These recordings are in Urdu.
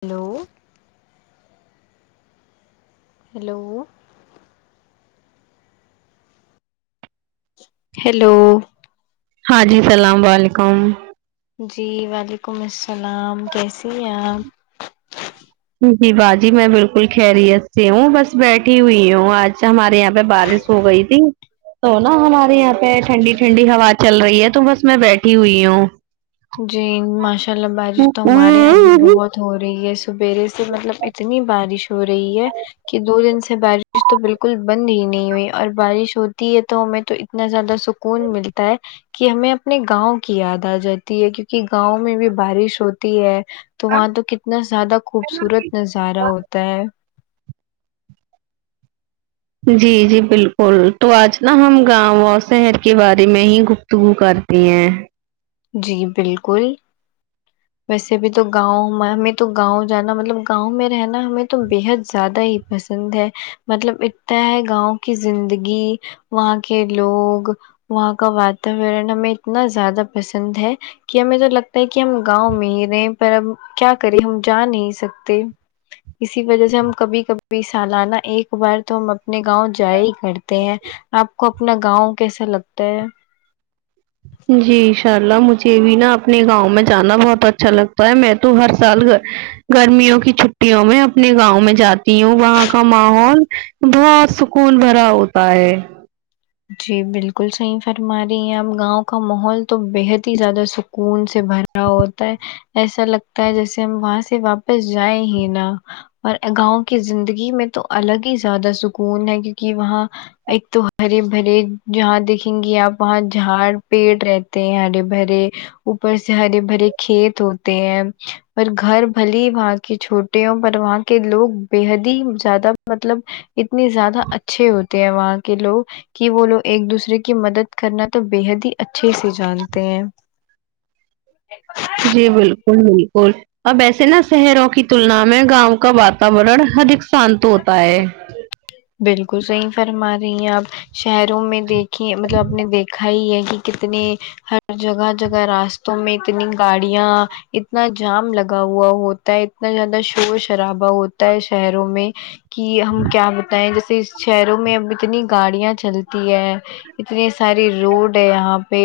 ہیلو ہیلو ہیلو ہاں جی السلام و علیکم جی وعلیکم السلام کیسی ہیں آپ جی باجی میں بالکل خیریت سے ہوں بس بیٹھی ہوئی ہوں آج ہمارے یہاں پہ بارش سو گئی تھی تو نا ہمارے یہاں پہ ٹھنڈی ٹھنڈی ہوا چل رہی ہے تو بس میں بیٹھی ہوئی ہوں جی ماشاء اللہ بارش تو ہمارے یہاں بھی بہت ہو رہی ہے سبیرے سے مطلب اتنی بارش ہو رہی ہے کہ دو دن سے بارش تو بالکل بند ہی نہیں ہوئی اور بارش ہوتی ہے تو ہمیں تو اتنا زیادہ سکون ملتا ہے کہ ہمیں اپنے گاؤں کی یاد آ جاتی ہے کیونکہ گاؤں میں بھی بارش ہوتی ہے تو وہاں تو کتنا زیادہ خوبصورت نظارہ ہوتا ہے جی جی بالکل تو آج نا ہم گاؤں اور شہر کے بارے میں ہی گ فتگو کرتی ہیں جی بالکل ویسے بھی تو گاؤں ہمیں تو گاؤں جانا مطلب گاؤں میں رہنا ہمیں تو بےحد زیادہ ہی پسند ہے مطلب اتنا ہے گاؤں کی زندگی وہاں کے لوگ وہاں کا واتاورن ہمیں اتنا زیادہ پسند ہے کہ ہمیں تو لگتا ہے کہ ہم گاؤں میں ہی رہیں پر اب کیا کریں ہم جا نہیں سکتے اسی وجہ سے ہم کبھی کبھی سالانہ ایک بار تو ہم اپنے گاؤں جا ہی کرتے ہیں آپ کو اپنا گاؤں کیسے لگتا ہے جی ان شاء اللہ مجھے بھی نا اپنے گاؤں میں جانا بہت اچھا لگتا ہے میں تو ہر سال گ گرمیوں کی چھٹیوں میں اپنے گاؤں میں جاتی ہوں وہاں کا ماحول بہت سکون بھرا ہوتا ہے جی بالکل صحیح فرما رہی ہیں آپ گاؤں کا ماحول تو بےحد ہی زیادہ سکون سے بھر ا ہوتا ہے ایسا لگتا ہے جیسے ہم وہاں سے واپس جائیں ہی نا اور گاؤں کی زندگی میں تو الگ ہی زیادہ سکون ہے کیون کی وہاں ایک تو ہرے بھرے جہاں دیکھیں گی آپ وہاں جھاڑ پیڑ رہتے ہیں ہرے بھرے اوپر سے ہرے بھرے کھیت ہوتے ہیں پر گھر بھلے وہاں کے چھوٹے ہو پر وہاں کے لوگ بےحد ہی زیادہ مطلب اتنے زیادہ اچھے ہوتے ہیں وہاں کے لوگ کی وہ لوگ ایک دوسرے کی مدد کرنا تو بےحد ہی اچھے سے جانتے ہیں جی بالکل بالکل اب ایسے نا شہروں کی تلنا میں گاؤں کا واتاورن ادھک سانت ہوتا ہے بالکل صحیح فرما رہی ہیں آپ شہروں میں دیکھین مطلب آپ نے دیکھا ہی ہے کی کتنے ہر جگہ جگہ راستوں میں اتنی گاڑیاں اتنا جام لگا ہوا ہوتا ہے اتنا زیادہ شور شرابا ہوتا ہے شہروں میں کی ہم کیا بتائیں جیسے شہروں میں اب اتنی گاڑیاں چلتی ہے اتنے سارے روڈ ہے یہاں پے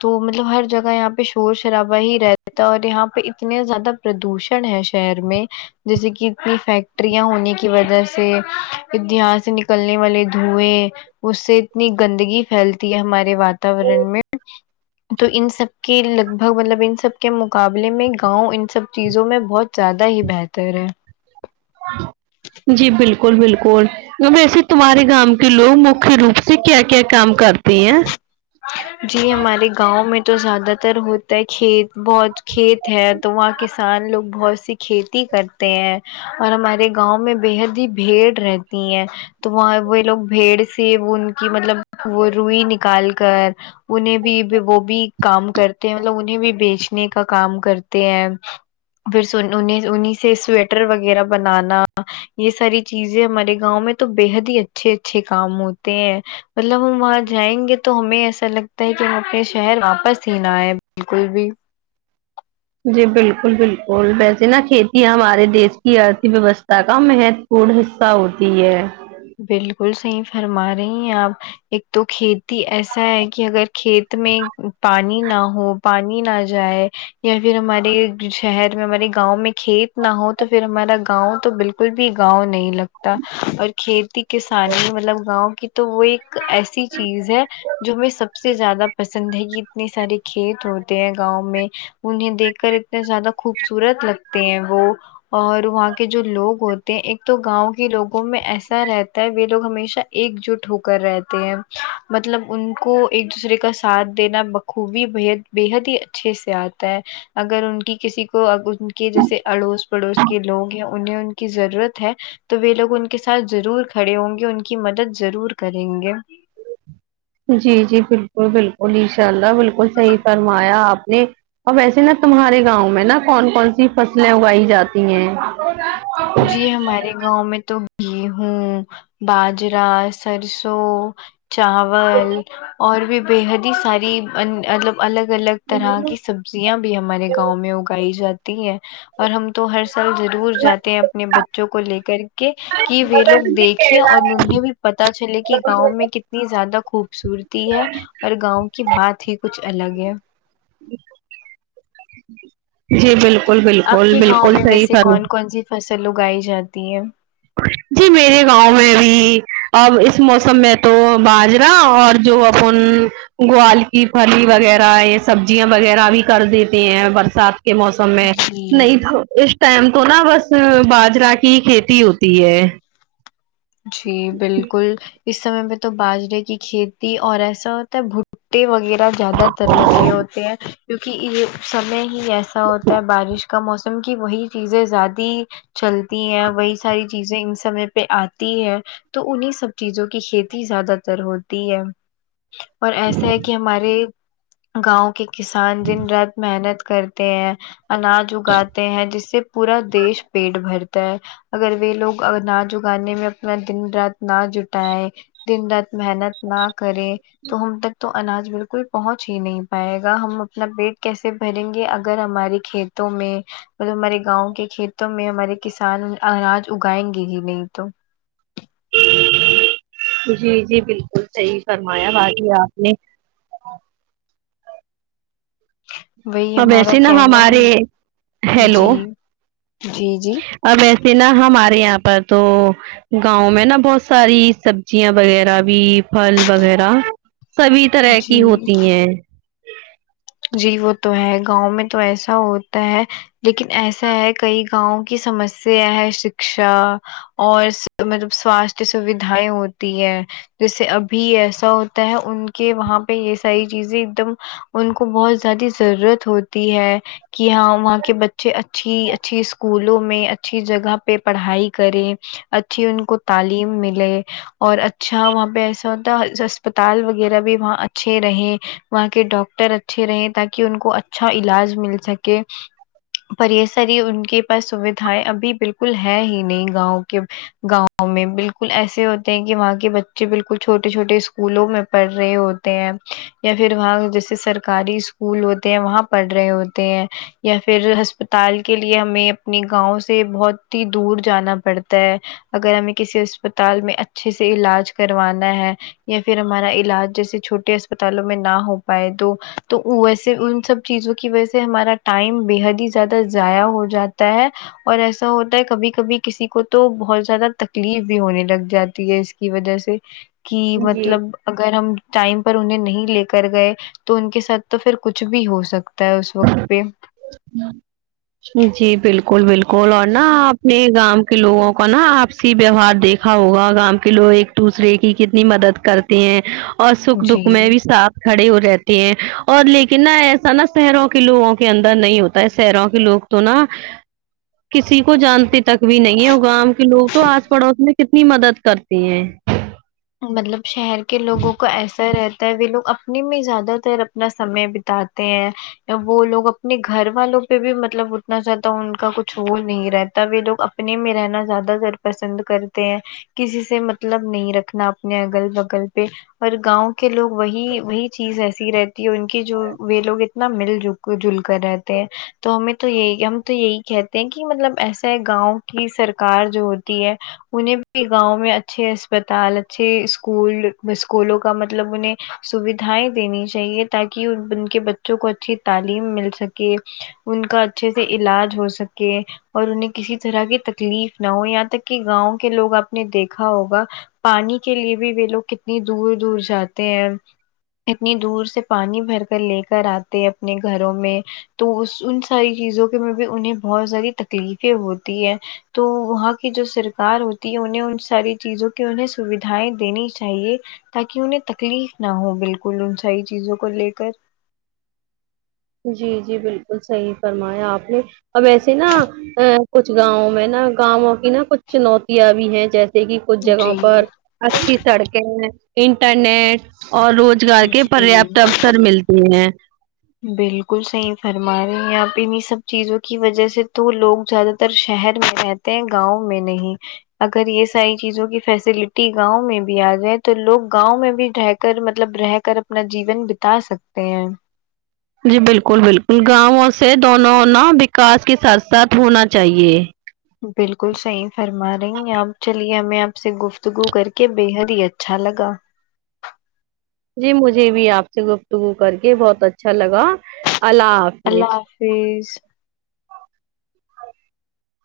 تو مطلب ہر جگہ یہاں پے شور شرابہ ہی رہتا ہے اور یہاں پے اتنے زیادہ پردوشن ہے شہر میں جیسے کی اتنی فیکٹریاں ہونے کی وجے سے دھیا سے نکلنے والے دھوئیں اس سے اتنی گندگی فیلتی ہے ہمارے واتاورن میں تو ان سب کے لگ بھگ مطلب ان سب کے مقابلے میں گاؤں ان سب چیزوں میں بہت زیادہ ہی بہتر ہے جی بالکل بالکل ویسے تمہارے گاؤں کے لوگ مکھیہ روپ سے کیا کیا کام کرتے ہیں جی ہمارے گاؤں میں تو زیادہ تر ہوتا ہے کھیت بہت کھیت ہے تو وہاں کسان لوگ بہت سی کھیتی کرتے ہیں اور ہمارے گاؤں میں بےحد ہی بھیڑ رہتی ہے تو وہاں وہ لوگ بھیڑ سے ان کی مطلب وہ روئی نکال کر انہیں بھی وہ بھی کام کرتے ہیں مطلب انہیں بھی بیچنے کا کام کرتے ہیں پھر سن انہیں انہیں سے سویٹر وغیرہ بنانا یے ساری چیزیں ہمارے گاؤں میں تو بےحد ہی اچھے اچھے کام ہوتے ہیں مطلب ہم وہاں جائیں گے تو ہمیں ایسا ایسا لگتا ہے کی ہم اپنے شہر واپس ہی نہ آئے بالکل بھی جی بالکل بالکل ویسے نا کھیتی ہمارے دیش کی ارتھ ویوستھا کا مہت پون حصہ ہوتی ہے بالکل صحیح فرما رہی ہیں آپ ایک تو کھیتی ایسا ہے کی اگر کھیت میں پانی نا ہو پانی نا جائے یا فیر ہمارے شہر میں ہمارے گاؤں میں کھیت نا ہو تو فیر ہمارا گاؤں تو بالکل بھی گاؤں نہیں لگتا اور کھیتی کسانی مطلب گاؤں کی تو وہ ایک ایسی چیز ہے جو ہمے سب سے زیادہ پسند ہے کی اتنے سارے کھیت ہوتے ہیں گاؤں میں انہیں دیکھ کر اتنے زیادہ خوبصورت لگتے ہیں وہ اور وہاں کے جو لوگ ہوتے ہیں ایک تو گاؤں کے لوگوں میں ایسا رہتا ہے وے لوگ ہمیشہ ایک جٹ ہو کر رہتے ہیں مطلب ان کو ایک دوسرے کا سات دینا باخوبی بےحد بےحد ہی اچھے سے آتا ہے اگر ان کی کسی کو کی جیسے اڑوس پڑوس کے لوگ ہیں انہیں ان کی ضرورت ہے تو وے لوگ ان کے ضرور کھڑے ہوں گے ان کی مدد ضرور کریں گے جی جی بالکل بالکل ان شاء اللہ بالکل صحیح فرمایا آپ نے اب ویسے نا تمہارے گاؤں میں نا کون کون سی فصلیں اگائی جاتی ہیں ہو جی ہمارے گاؤں میں تو گیہوں باجرا سرسوں چاول اور بھی بےحد ہی ساری مطلب الگ الگ طرح کی سب زیاں بھی ہمارے گاؤں میں اگائی جاتی ہیں اور ہم تو ہر سال ضرور جاتے ہیں اپنے بچوں کو لے کر کہ وے لوگ دیکھے اور انہیں بھی پتا چلے کہ گاؤں میں کتنی زیادہ خوبصورتی ہے اور گاؤں کی بات ہی کچھ الگ ہے جی بالکل بالکل آپ کے گاؤں بالکل میں صحی ویسے فر کون کون سی فصل اگائی جاتی ہے جی میرے گاؤں میں بھی اب اس موسم میں تو باجرا اور جو اپن گوال کی پھلی وغیرہ یہ سبجیاں وغیرہ بھی کر دیتے ہیں برسات کے موسم جی نہیں تو اس ٹائم تو نا بس باجرا کی کھیتی ہوتی ہے جی بالکل اس سمے میں تو باجرے کی کھیتی اور ایسا ہوتا ہے بھٹے وغیرہ زیادہ تر لگے ہوتے ہیں کیونک یہ سمے ہی ایسا ہوتا ہے بارش کا موسم کی وہی چیزیں زیادی چلتی ہیں وہی ساری چیزیں ان سمے پہ آتی ہے تو انہیں سب چیزوں کی کھیتی زیادہ تر ہوتی ہے اور ایسا ہے کہ ہمارے گاؤں کے کسان دن رات محنت کرتے ہیں اناج اگاتے ہیں جس سے پورا دیش پیٹ بھرتا ہے اگر وے لوگ اناچ اگانے میں اپنا دن رات نا جٹائے دن رات محنت نہ کرے تو ہم تک تو اناج بالکل پہنچ ہی نہیں پائے گا ہم اپنا پیٹ کیسے بھریں گے اگر ہماری کھیتوں میں مطلب ہمارے گاؤں کے کھیتوں میں ہمارے کسان اناج اگائیں گے ہی نہیں تو جی جی بالکل صحیح فرمایا باجی آپ نے وہی ا ب ہمارا ویسے نا کہنا ہے ہمارے ہیلو جی جی جی اب ایسے نا ہمارے یہاں پر تو گاؤں میں نا بہت ساری سبجیاں وغیرہ بھی پھل وغیرہ سبھی طرح کی جی ہوتی ہیں جی وہ تو ہے گاؤں میں تو ایسا ہوتا ہے لیکن ایسا ہے کئی گاؤں کی سمسیا ہے شکشا اور مطلب س سواستھ سویداحیں ہوتی ہے جیسے ابھی ایسا ہوتا ہے ان کے وہاں پہ یہ ساری چیزیں ایک دم ان کو بہت زیادی ضرورت ہوتی ہے کہ ہاں وہاں کے بچے اچھی اچھی اسکولوں میں اچھی جگہ پہ پڑھائی کریں اچھی ان کو تعلیم ملے اور اچھا وہاں پہ ایسا ہوتا اسپتال وغیرہ بھی وہاں اچھے رہے وہاں کے ڈاکٹر اچھے رہے تاکہ ان کو اچھا علاج مل سکے پر یہ ساری ان کے پاس سویدھائیں ابھی بالکل ہے ہی نہیں گاؤں کے گاؤں میں بالکل ایسے ہوتے ہیں کہ وہاں کے بچے بالکل چھوٹے چھوٹے اسکولوں میں پڑھ رہے ہوتے یا پھر وہاں جیسے سرکاری اسکول ہوتے ہیں وہاں پڑھ رہے ہوتے ہیں یا پھر ہسپتال کے لیے ہمیں اپنی گاؤں سے بہت ہی دور جانا پڑتا ہے اگر ہمیں کسی اسپتال میں اچھے سے علاج کروانا ہے یا پھر ہمارا علاج جیسے چھوٹے اسپتالوں میں نہ ہو پائے تو تو ویسے ان سب چیزوں کی وجہ سے ہمارا ٹائم بے حد ہی زیادہ ضائع ہو جاتا ہے اور ایسا ہوتا ہے کبھی کبھی کسی کو تو بہت زیادہ تکلیف بھی ہونے لگ جاتی ہے اس کی وجہ سے کی جی مطلب اگر ہم ٹائم پر انہیں نہیں لے کر گئے تو ان کے تک تو پھر کچھ بھی ہو سکتا ہے اس وقت پہ ہاں جی بالکل بالکل اور نا اپنے گاؤں کے لوگوں کو نا آپ ویوہار دیکھا ہوگا گاں کے لوگ ایک دوسرے کی کتنی مدد کرتے ہیں اور سکھ دکھ جی میں بھی ساتھ کھڑے ہو رہتے ہیں اور لیکن نا ایسا نا شہروں کے لوگوں کے اندر نہیں ہوتا ہے شہروں کے لوگ تو نا کسی کو جانتے تک بھی نہیں ہے گاں کے لوگ تو آس پڑوس میں کتنی مدد کر تے ہیں مطلب شہر کے لوگوں کو ایسا رہتا وہ لوگ اپنے میں زیادہ تر اپنا سمے بتاتے ہیں وہ لوگ اپنے گھر والوں پہ بھی مطلب اتنا زیادہ ان کا کچھ وہ نہیں رہتا وہ لوگ اپنے میں رہنا زیادہ تر پسند کرتے ہیں کسی سے مطلب نہیں رکھ رکھنا اپنے اگل بگل پہ اور گاؤں کے لوگ وہی وہی چیز ایسی رہتی ہے ان کی جو وہ لوگ اتنا مل جول مل جل کر رہتے ہیں تو ہمیں تو یہی ہم تو یہی کہتے ہیں کہ مطلب ایسا ہے گاؤں کی سرکار جو ہوتی ہے انہیں بھی گاؤں میں اچھے اسپ تال اچھے اسکول اسکولوں کا مطلب انہیں سویدھا یں دینی چاہیے تاکہ ان ان کے بچوں کو اچھی تعلیم مل سکے ان کا اچھے سے علاج ہو سکے اور انہیں کسی طرح کی تکلیف نہ ہو یہاں تک کہ گاؤں کے لوگ آپ نے دیکھا ہوگا پانی کے لیے بھی یہ لوگ کتنی دور دور جاتے ہیں اتنی دور سے پانی بھر کر لے کر آتے اپنے گھروں میں تو اس ان ساری چیزوں کے بھی انہیں بہت ساری تکلیفیں ہوتی ہے تو وہاں کی جو سرکار ہوتی ہے انہیں ان ساری چیزوں کی انہیں سویدھایں دینی چاہیے تاکہ انہیں تکلیف نہ ہو بالکل ان ساری چیزوں کو لے کر جی جی بالکل صحیح فرمایا آپ نے اب ایسے نا ا کچھ گاؤں میں نا گاؤں کی نا کچھ چنوتیاں بھی ہیں جیسے کی کچھ جگہوں جی پر اچھی سڑکیں انٹرنیٹ اور روز گار کے جی پریاپت اوفسر ملتے ہیں بالکل صحیح فرما رہی ہیں آپ انہی سب چیزوں کی وجہ سے تو لوگ زیادہ تر شہر میں رہ تے گاؤں میں نہیں اگر یہ ساری چیزوں کی فیسلٹی گاؤں میں بھی آ گئے تو لوگ گاؤں میں بھی رہ کر مطلب رہ کر اپنا جیون بتا سکتے ہیں جی بالکل بالکل گاؤں سے دونوں نا وکاس کے ساتھ ساتھ ہونا چاہیے بالکل صحیح فرما رہی ہیں آپ چلیے ہمیں آپ سے گفتگو کر کے بےحد ہی اچھا لگا جی مجھے بھی آپ سے گفتگو کر کے بہت اچھا لگا اللہ حا اللہ حافظ